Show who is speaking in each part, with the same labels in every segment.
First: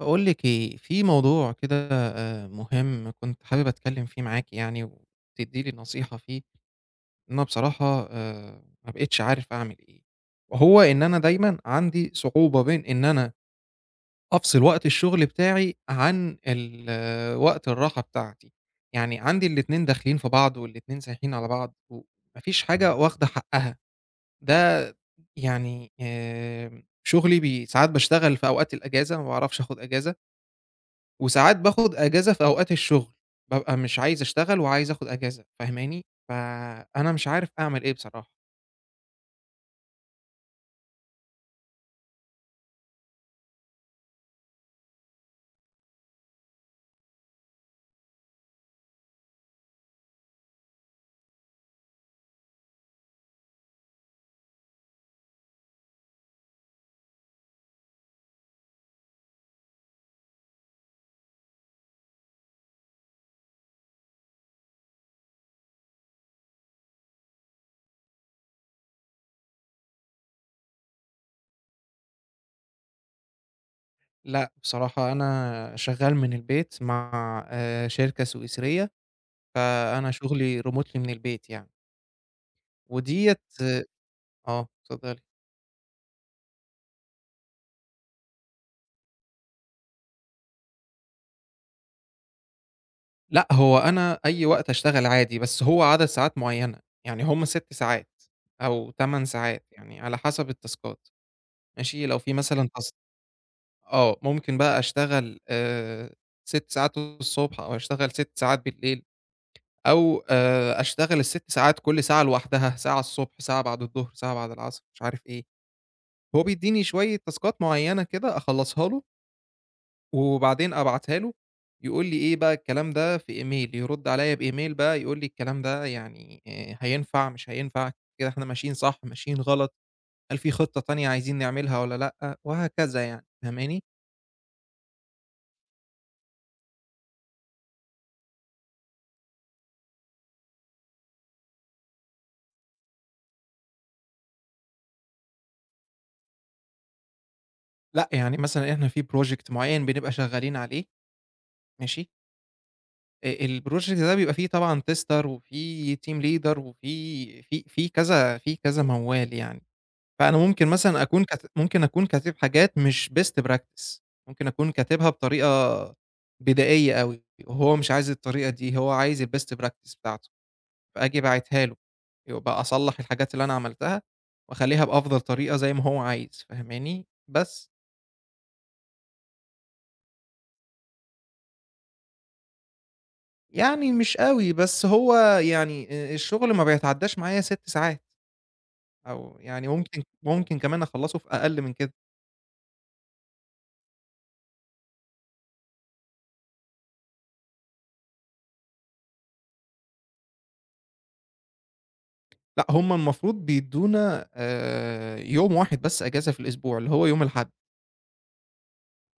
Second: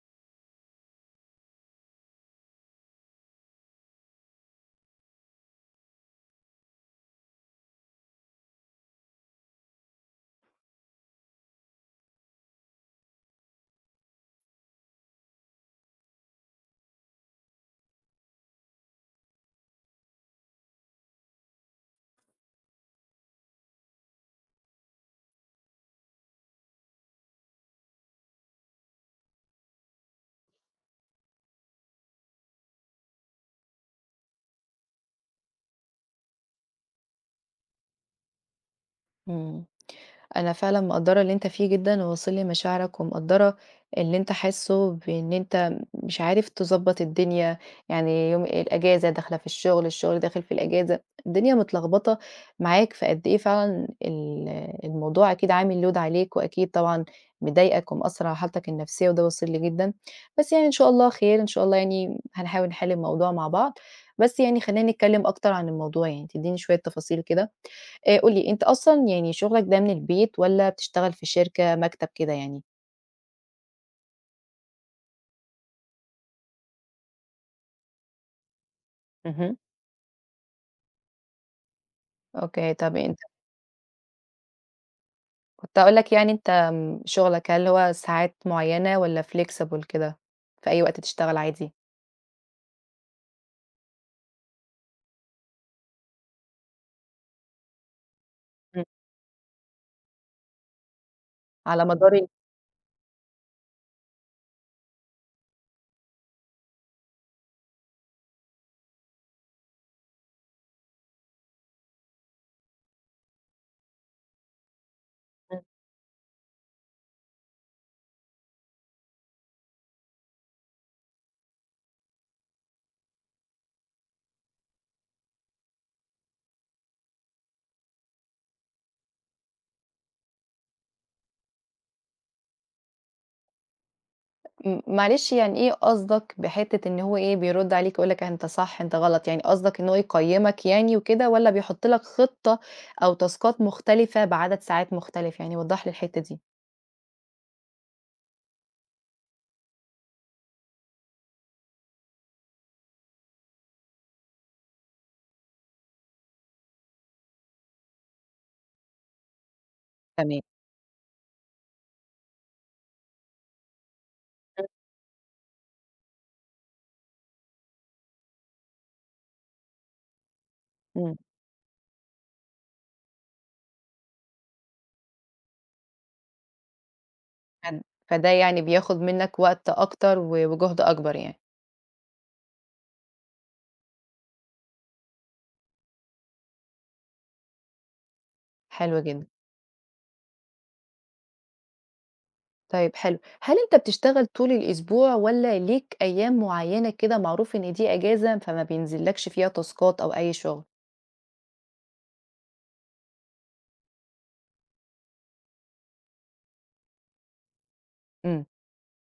Speaker 1: باقول لِك إيه، في موضوع كده مهم كنت حابب أتكلّم فيه معاكِ يعني وتدّي لي نصيحة فيه، إن أنا بصراحة ما بقيتش عارف أعمل إيه، وهو إن أنا دايمًا عندي صعوبة بين إن أنا أفصل وقت الشغل بتاعي عن ال آه، وقت الراحة بتاعتي، يعني عندي الاتنين داخلين في بعض والاتنين سايحين على بعض وما فيش حاجة واخدة حقّها، ده يعني شغلي بي ساعات باشتغل في أوقات الأجازة ما باعرفش آخُد أجازة، وساعات باخد أجازة في أوقات الشغل، بابقى مش عايز أشتغل وعايز آخد أجازة فاهماني؟ فأنا مش عارف أعمل إيه بصراحة.
Speaker 2: إمم. أنا فعلًا مقدّرة اللي أنت فيه جدًا وواصل لي مشاعرك ومقدّرة اللي أنت حاسّه بإن أنت مش عارف تضبّط الدنيا، يعني يوم الأجازة داخلة في الشغل، الشغل داخل في الأجازة، الدنيا متلخبطة معاك، فقد إيه فعلًا الموضوع أكيد عامل load عليك وأكيد طبعًا مضايقك ومأثّر على حالتك النفسية وده واصل لي جدًا، بس يعني إن شاء الله خير، إن شاء الله يعني هنحاول نحل الموضوع مع بعض، بس يعني خلّينا نتكلّم أكتر عن الموضوع يعني تدّيني شوية تفاصيل كده؟ قُل لي أنت أصلًا يعني شغلك ده من البيت والّا بتشتغل في شركة مكتب كده يعني؟
Speaker 1: لأ بصراحة أنا شغال من البيت مع شركة سويسرية،
Speaker 2: اهم.
Speaker 1: فأنا شغلي remotely من البيت يعني،
Speaker 2: أوكي، طَب أنت
Speaker 1: وديّة آه، اتفضلي.
Speaker 2: كنت هاقول لك يعني أنت شغلك هل هو ساعات معيّنة والّا flexible كده، في أي وقت تشتغل عادي؟
Speaker 1: لأ هو أنا أي وقت أشتغل عادي، بس هو عدد ساعات معيّنة، يعني هم 6 ساعات
Speaker 2: إمم.
Speaker 1: أو 8 ساعات يعني على حسب التاسكات
Speaker 2: على
Speaker 1: ماشي؟
Speaker 2: مدار
Speaker 1: لو في مثلًا تاسك ممكن بقى أشتغل 6 ساعات الصبح أو أشتغل 6 ساعات بالليل أو أشتغل ال6 ساعات كل ساعة لوحدها، ساعة الصبح، ساعة بعد الضهر، ساعة بعد العصر، مش عارف إيه.
Speaker 2: إمم.
Speaker 1: هو بيدّيني شوية تاسكات معيّنة كده أخلّصها له وبعدين أبعتها له، يقول لي إيه بقى الكلام ده في إيميل، يرُد عليّا بإيميل بقى يقول لي الكلام ده يعني هينفع، مش هينفع، كده إحنا ماشيين صح، ماشيين غلط، هل في خطة تانية عايزين نعملها والّا لأ، وهكذا يعني، فاهماني؟
Speaker 2: معلش يعني إيه قصدك بحتّة إن هو إيه، بيرُد عليك يقول لك أنت صح، أنت غلط، يعني قصدك إن هو يقيّمك يعني وكده والّا بيحُط لك خطة أو تاسكات مختلفة بعدد ساعات مختلف، يعني وضّح لي الحتّة دي.
Speaker 1: لأ، يعني مثلًا إحنا في project معيّن بنبقى شغّالين عليه ماشي، الproject ده بيبقى فيه طبعًا tester وفيه team leader وفيه في كذا في كذا موال يعني، فأنا
Speaker 2: تمام.
Speaker 1: ممكن مثلًا أكون كات ممكن أكون كاتب حاجات مش best practice ممكن
Speaker 2: إمم.
Speaker 1: أكون كاتبها بطريقة بدائية أوي، وهو مش عايز الطريقة دي، هو عايز الbest practice بتاعته،
Speaker 2: إمم.
Speaker 1: فآجي باعتها له، يبقى أصلّح الحاجات اللي أنا عملتها وأخلّيها بأفضل طريقة زي ما هو عايز، فاهماني؟ بس.
Speaker 2: حلو. فده يعني بياخد منّك وقت أكتر وجهد أكبر يعني،
Speaker 1: يعني مش أوي، بس هو يعني الشغل ما بيتعدّاش معايا 6 ساعات،
Speaker 2: حلو جدًا.
Speaker 1: أو يعني ممكن كمان أخلّصه في أقل من كده،
Speaker 2: طيب حلو، هل أنت بتشتغل طول الأسبوع والّا ليك أيام معيّنة كده معروف إن دي إجازة فما بينزلّكش فيها تاسكات أو أي شغل؟
Speaker 1: لأ هُم المفروض بيدّونا يوم واحد بس أجازة في الأسبوع، اللي هو يوم الأحد،
Speaker 2: إمم،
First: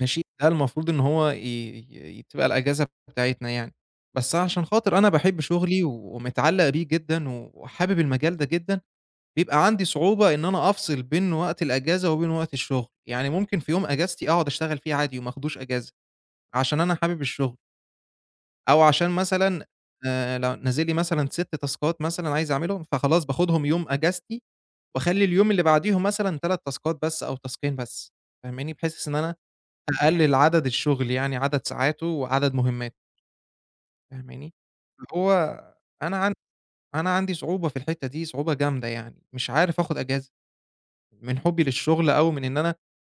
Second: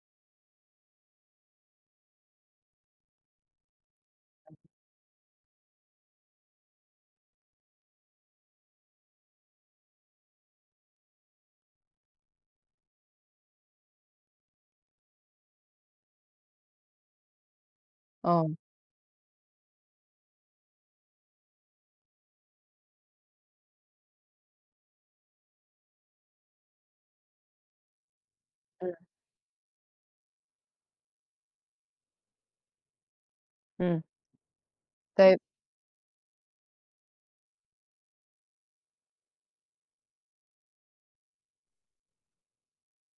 Speaker 1: ماشي؟ ده المفروض إن هو ي ي تبقى الأجازة بتاعتنا يعني، بس عشان خاطر أنا باحب شغلي ومتعلّق بيه جدًا وحابب المجال ده جدًا، بيبقى عندي صعوبة إن أنا أفصل بين وقت الأجازة وبين وقت الشغل، يعني ممكن في يوم أجازتي أقعد أشتغل فيه عادي وما آخدوش أجازة. عشان أنا حابب الشغل،
Speaker 2: آه،
Speaker 1: أو عشان مثلًا لو نازل لي مثلًا 6 تاسكات مثلًا عايز أعملهم، فخلاص باخدهم يوم إجازتي، وأخلّي اليوم اللي بعديهم مثلًا 3 تاسكات بس أو تاسكين بس، فاهماني؟
Speaker 2: إمم،
Speaker 1: بحيث إن أنا أقلل عدد الشغل يعني عدد ساعاته وعدد مهماته،
Speaker 2: إمم.
Speaker 1: فاهماني؟ فهو
Speaker 2: طيب
Speaker 1: أنا عن أنا عندي صعوبة في الحتّة دي، صعوبة جامدة يعني، مش عارف آخد إجازة. من حُبّي للشغل أو من إن أنا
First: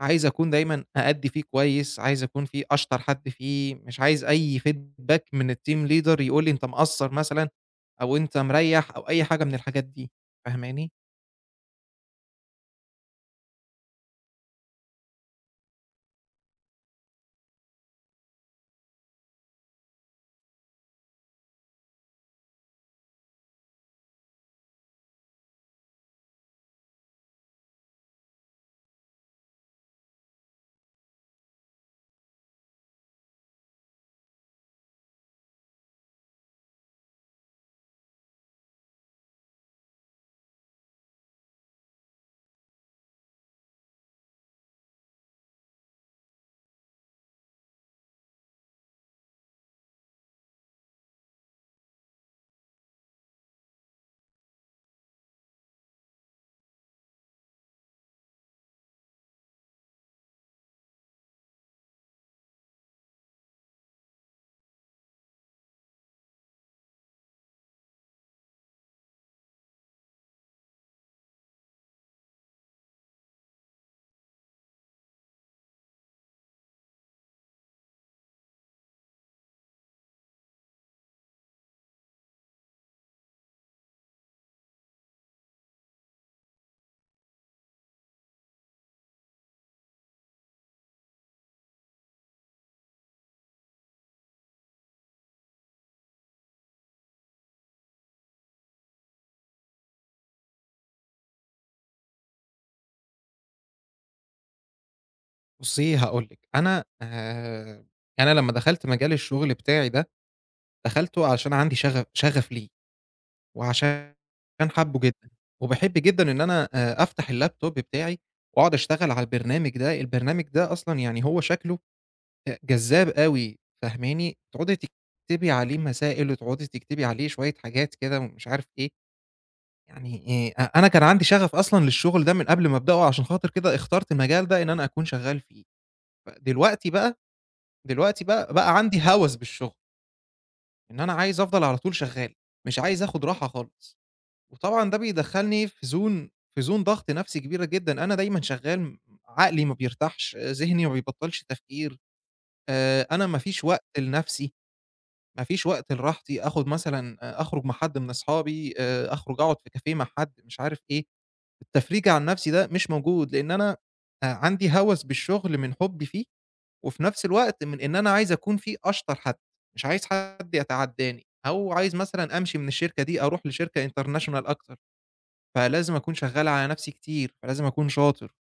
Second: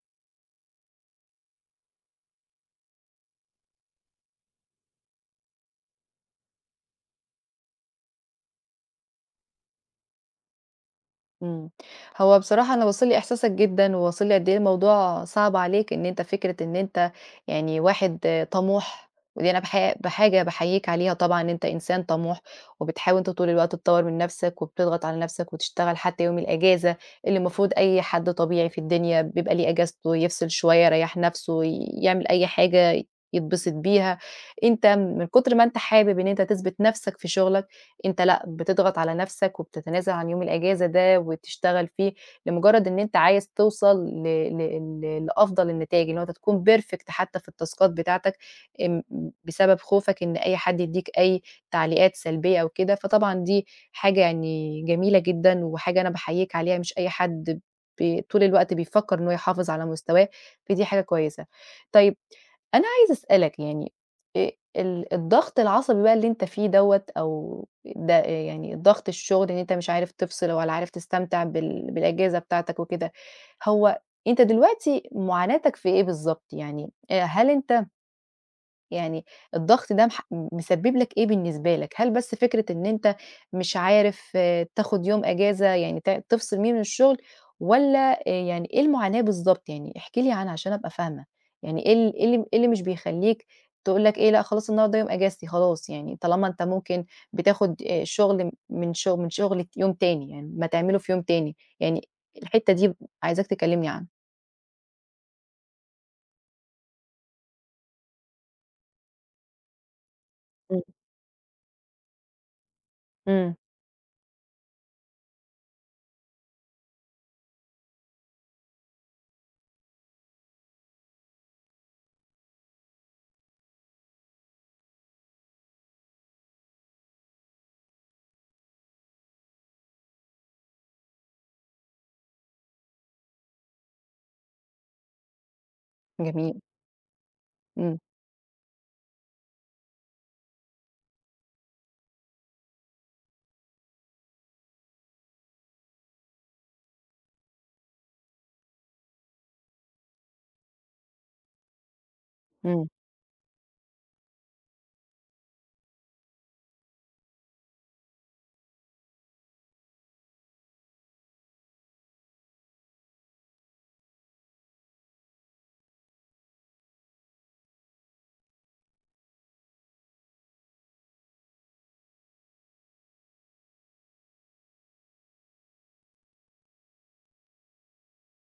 Speaker 1: عايز أكون دايمًا أأدّي فيه كويس، عايز أكون فيه أشطر حد فيه، مش عايز أي feedback من الteam leader يقول لي أنت مقصّر مثلًا أو أنت مريّح أو أي حاجة من الحاجات دي، فاهماني؟
Speaker 2: إمم. هو بصراحة أنا واصل لي إحساسك جدًا، وواصل لي قد إيه الموضوع صعب عليك، إن أنت فكرة إن أنت يعني واحد طموح، ودي أنا بحاجة باحييك عليها طبعًا إن أنت إنسان طموح، وبتحاول أنت طول الوقت تطوّر من نفسك، وبتضغط على نفسك وتشتغل حتى يوم الأجازة، اللي المفروض أي حد طبيعي في الدنيا بيبقى ليه أجازته يفصل شوية، يريّح نفسه، يعمل أي حاجة يتبسط بيها. أنت من كتر ما أنت حابب إن أنت تثبت نفسك في شغلك أنت لأ، بتضغط على نَفْسك وبتتنازل عن يوم الإجازة ده وتشتغل فيه، لمجرد إن أنت عايز توصل ل ل ل لأفضل النتايج، إن هو أنت تكون perfect حتى في التاسكات بتاعتك، آمم، بسبب خوفك إن أي حد يدّيك أي تعليقات سلبية أو كده، فطبعًا دي حاجة يعني جميلة جدًا وحاجة أنا باحييك عليها، مش أي حد طول الوقت بيفكّر إن هو يحافظ على مستواه، فدي حاجة كويسة. طيب أنا عايزة أسألك يعني الضغط العصبي بقى اللي أنت فيه دوّة أو ده يعني ضغط الشغل إن أنت مش عارف تفصل ولا عارف تستمتع بالأجازة بتاعتك وكده، هو أنت دلوقتي معاناتك في إيه بالضبط؟ يعني هل أنت يعني الضغط ده مسبب لك إيه بالنسبة لك؟ هل بس فكرة إن أنت مش عارف تاخد يوم إجازة يعني تفصل بيه من الشغل، والّا يعني إيه المعاناة بالضبط يعني؟ احكِ لي عنها عشان أبقى فاهمة، يعني إيه إيه اللي مش بيخلّيك تقول لك إيه لأ خلاص النهارده يوم إجازتي خلاص يعني، طالما أنت ممكن بتاخد شغل من شغ من شغل يوم تاني يعني ما تعمله في يوم تاني، يعني الحتة دي عايزاك تكلمني عنها.
Speaker 1: بُصّي هاقول لِك، أنا لمّا دخلت مجال الشغل بتاعي ده،
Speaker 2: إمم.
Speaker 1: دخلته عشان عندي شغف شغف ليه
Speaker 2: إمم،
Speaker 1: وعشان حابّه جدًا وباحب جدًا إن أنا أفتح الlaptop بتاعي وأقعد أشتغل على البرنامج ده، البرنامج ده أصلًا يعني هو شكله جذاب أوي، فاهماني؟ تقعدي تكتبي عليه مسائل وتقعدي تكتبي عليه شوية حاجات كده ومش عارف إيه، يعني أ أنا كان عندي شغف أصلًا للشغل ده من قبل ما أبدأه عشان خاطر كده اخترت المجال ده إن أنا أكون شغال فيه،
Speaker 2: جميل،
Speaker 1: فدلوقتي بقى
Speaker 2: إمم،
Speaker 1: دلوقتي بقى عندي هوس بالشغل، إن أنا عايز أفضل على طول شغال، مش عايز آخد راحة خالص، وطبعًا ده بيدخّلني في zone ضغط نفسي كبيرة جدًا، أنا دايمًا شغال عقلي ما بيرتاحش، ذهني ما بيبطّلش تفكير،
Speaker 2: إمم،
Speaker 1: أنا ما فيش وقت لنفسي. ما فيش وقت لراحتي، آخُد مثلًا أخرج مع حد من أصحابي، أخرج أقعد في كافيه مع حد، مش عارف إيه، التفريج عن نَفْسي ده مش موجود، لإن أنا عندي هَوَس بالشغل من حُبّي فيه، وفي نَفْس الوقت من إن أنا عايز أكون فيه أشطر حد، مش عايز حد يتعدّاني، أو عايز مثلًا أمشي من الشركة دي أروح لشركة international أكتر، فلازم أكون شغّال على نَفْسي كتير، فلازم أكون شاطر.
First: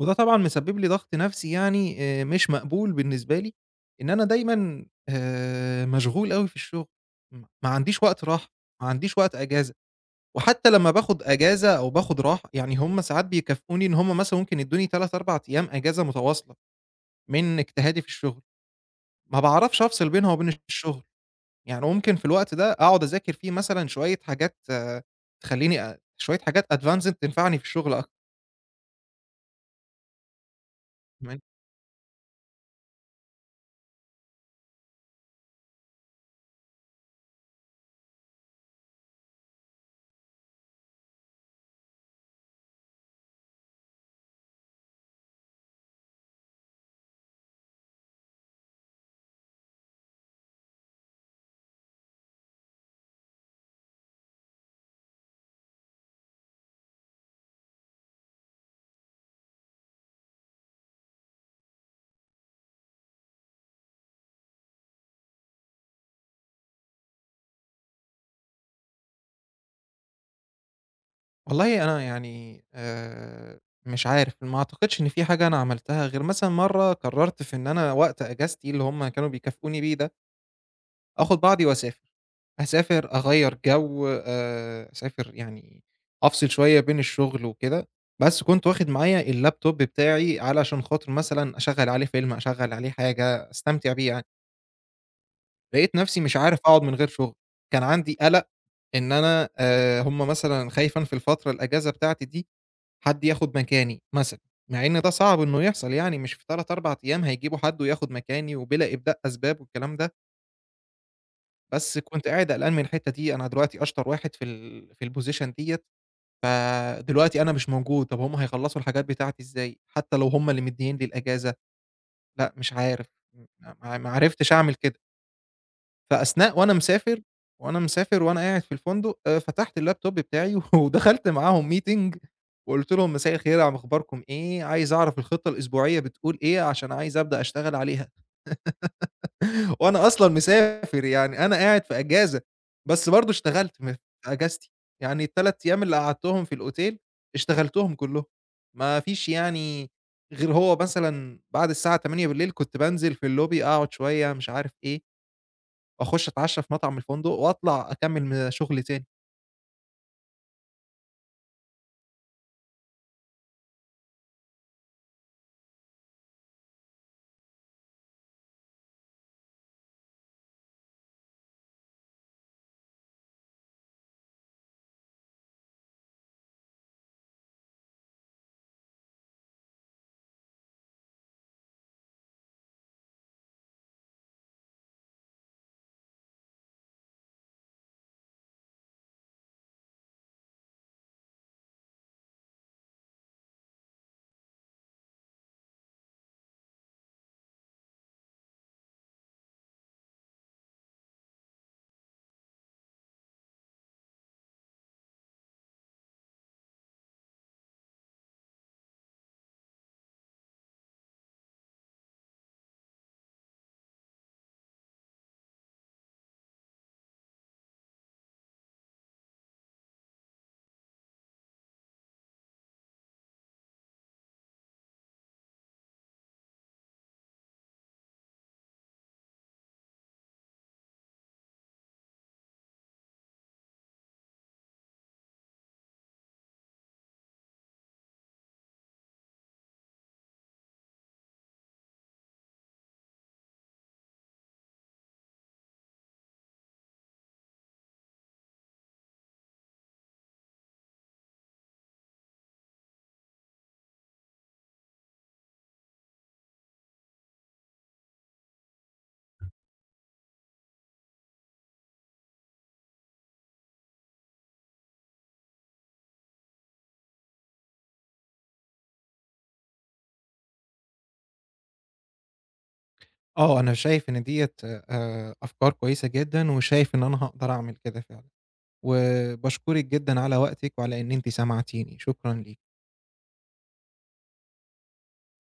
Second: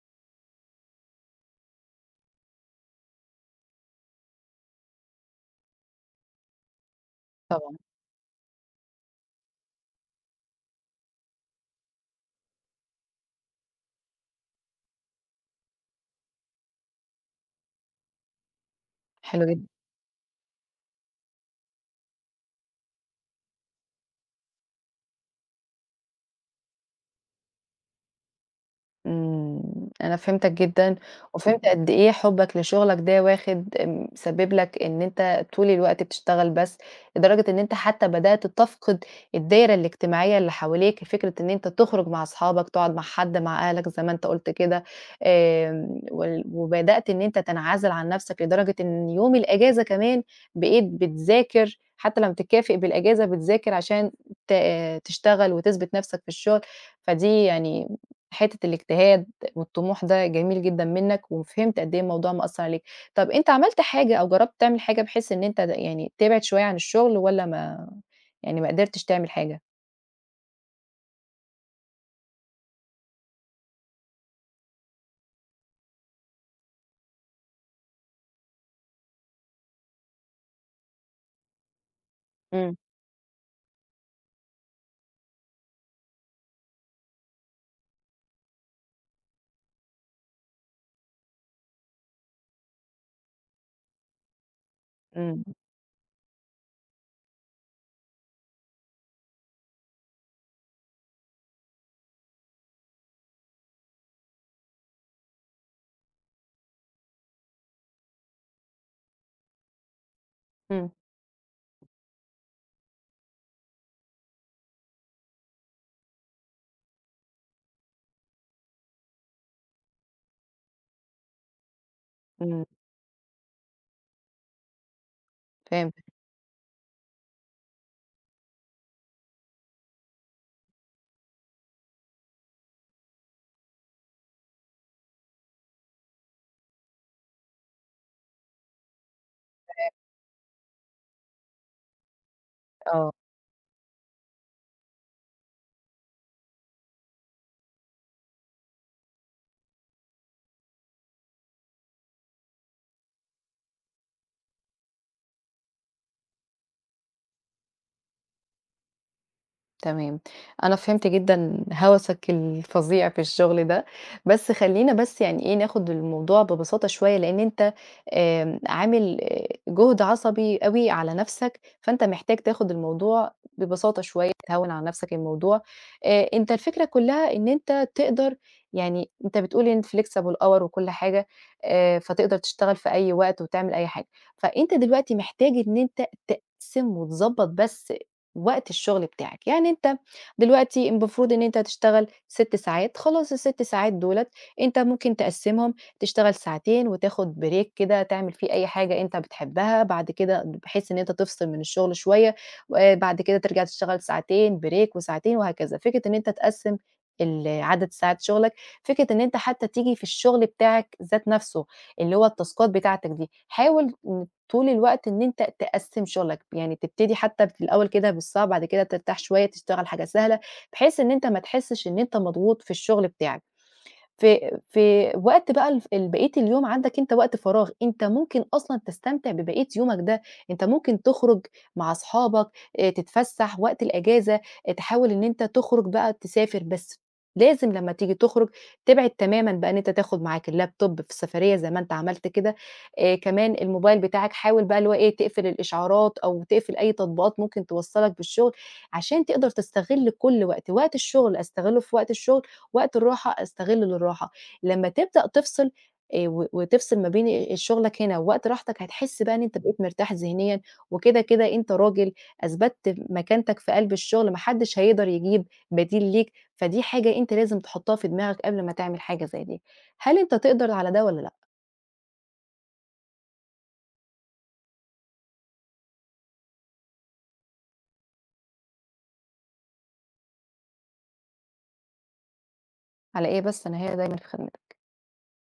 Speaker 1: وده طبعًا مسبب لي ضغط نفسي يعني مش مقبول بالنسبة لي، إن أنا دايمًا مشغول أوي في الشغل، ما
Speaker 2: طبعًا،
Speaker 1: عنديش وقت راحة، ما عنديش وقت أجازة، وحتى لمّا باخد أجازة أو باخد راحة، يعني هم ساعات بيكافئوني إن هم مثلًا ممكن يدوني 3، 4 أيام أجازة متواصلة من اجتهادي في الشغل، ما
Speaker 2: حلو جدًا.
Speaker 1: باعرفش أفصل بينها وبين الشغل، يعني ممكن في الوقت ده أقعد أذاكر فيه مثلًا شوية حاجات تخلّيني شوية حاجات advanced تنفعني في الشغل أكتر.
Speaker 2: إمم، أنا فهمتك جدًا، وفهمت قد إيه حُبّك لشغلك ده واخد سبب لك إن أنت طول الوقت بتشتغل بس، لدرجة إن أنت حتى بدأت تفقد الدايرة الاجتماعية اللي حواليك، فكرة إن أنت تخرج مع أصحابك، تقعد مع حد، مع أهلك زي ما أنت قُلت كده، وبدأت إن أنت تنعزل عن نَفْسك لدرجة إن يوم الإجازة كمان بقيت بتذاكر، حتى لمّا بتتكافئ بالإجازة بتذاكر عشان ت تشتغل وتثبت نَفْسك في الشغل، فدي يعني حتة الاجتهاد والطموح ده جميل جدًا منّك، وفهمت قد إيه الموضوع مأثّر عليك. طَب أنت عملت حاجة أو جرّبت تعمل حاجة بحيث إن أنت يعني تبعد شوية عن الشغل والّا ما يعني ما قدرتش تعمل حاجة؟
Speaker 1: والله أنا يعني مش عارف، ما أعتقدش إن في حاجة أنا عملتها غير مثلًا مرّة قرّرت في إن أنا وقت أجازتي اللي هم كانوا بيكافئوني بيه ده، آخُد بعضي وأسافر،
Speaker 2: إمم،
Speaker 1: أسافر أغيّر جو أسافر يعني أفصل شوية بين الشغل وكده، بس كنت واخد معايا اللابتوب بتاعي علشان خاطر مثلًا أشغّل عليه فيلم، أشغّل عليه حاجة، أستمتع بيه يعني،
Speaker 2: إمم،
Speaker 1: لقيت نَفْسي مش عارف أقعد من غير شغل، كان عندي قَلَق إن أنا هم مثلًا خايف أنا في الفترة الأجازة بتاعتي دي حد ياخد مكاني مثلًا، مع إن ده صعب إنه يحصل يعني مش في 3، 4 أيام هيجيبوا حد وياخد مكاني وبلا إبداء أسباب والكلام ده،
Speaker 2: إمم،
Speaker 1: بس كنت قاعد قلقان من الحتّة دي، أنا دلوقتي أشطر واحد في الposition ديّة، فدلوقتي أنا مش موجود، طب هم هيخلّصوا الحاجات بتاعتي إزاي؟ حتّى لو هم اللي مدّيين لي الأجازة، لأ
Speaker 2: إمم،
Speaker 1: مش عارف، م ما ما عرفتش أعمل كده.
Speaker 2: فهمتك،
Speaker 1: فأثناء وأنا مسافر، وأنا مسافر وأنا قاعد في الفندق فتحت الlaptop بتاعي ودخلت معاهم meeting وقُلت لهم: "مساء الخير، ع أخباركم إيه؟ عايز أعرف الخطة الأسبوعية بتقول إيه عشان عايز أبدأ أشتغل عليها." وأنا أصلًا مسافر، يعني أنا قاعد في أجازة، بس
Speaker 2: آه.
Speaker 1: برضه اشتغلت في أجازتي، يعني ال3 أيام اللي قعدتهم في الأوتيل اشتغلتهم كلّهم، ما فيش يعني غير هو مثلًا بعد الساعة 20:00 كنت بانزل في الlobby أقعد شوية مش عارف إيه. واخش اتعشى في مطعم الفندق واطلع أكمّل شغلي تاني.
Speaker 2: تمام. أنا فهمت جدًا هَوَسك الفظيع في الشغل ده، بس خلّينا بس يعني إيه، ناخد الموضوع ببساطة شوية، لإن أنت عامل جهد عصبي أوي على نَفْسك، فأنت محتاج تاخد الموضوع ببساطة شوية، تهوّن على نَفْسك الموضوع. أنت الفكرة كُلّها إن أنت تقدر يعني أنت بتقول إن flexible hour وكل حاجة، فتقدر تشتغل في أي وقت وتعمل أي حاجة. فأنت دلوقتي محتاج إن أنت تقسِّم وتضبّط بس وقت الشغل بتاعك. يعني انت دلوقتي المفروض ان انت هتشتغل 6 ساعات، خلاص الست ساعات دولت انت ممكن تقسمهم، تشتغل ساعتين وتاخد بريك كده تعمل فيه اي حاجة انت بتحبها، بعد كده بحيث ان انت تفصل من الشغل شوية، بعد كده ترجع تشتغل ساعتين بريك وساعتين وهكذا. فكرة ان انت تقسم عدد ساعات شغلك، فكره ان انت حتى تيجي في الشغل بتاعك ذات نفسه اللي هو التاسكات بتاعتك دي، حاول طول الوقت إن أنت تقسّم شغلك، يعني تبتدي حتى في الأول كده بالصعب، بعد كده ترتاح شوية تشتغل حاجة سهلة، بحيث إن أنت ما تحسّش إن أنت مضغوط في الشغل بتاعك. في وقت بقى الف ال بقية اليوم عندك أنت وقت فراغ، أنت ممكن أصلًا تستمتع ببقية يومك ده، أنت ممكن تخرج مع أصحابك، تتفسّح وقت الأجازة، تحاول إن أنت تخرج بقى تسافر، بس لازم لمّا تيجي تخرج تبعد تمامًا بقى إن أنت تاخد معاك اللابتوب في السفرية زي ما أنت عملت كده، كمان الموبايل بتاعك حاول بقى اللي هو إيه، تقفل الإشعارات أو تقفل أي تطبيقات ممكن توصّلك بالشغل، عشان تقدر تستغل كل وقت، وقت الشغل أستغله في وقت الشغل، وقت الراحة أستغلّه للراحة، لمّا تبدأ تفصل وتفصل ما بين شغلك هنا ووقت راحتك، هتحس بقى إن أنت بقيت مرتاح ذهنيًا، وكده، كده أنت راجل أثبتت مكانتك في قلب الشغل، ما حدش هيقدر يجيب بديل ليك، فدي حاجة أنت لازم تحطّها في دماغك قبل ما تعمل حاجة زي دي. هل أنت تقدر على ده والّا لأ؟
Speaker 1: آه، أنا شايف إن ديّة أفكار كويسة جدًا وشايف إن أنا هاقدر أعمل كده فعلًا، وباشكرِك جدًا على وقتِك وعلى إن أنتِ سمعتيني، شكرًا ليكِ.
Speaker 2: على إيه بس أنا هنا دايمًا في خدمتك.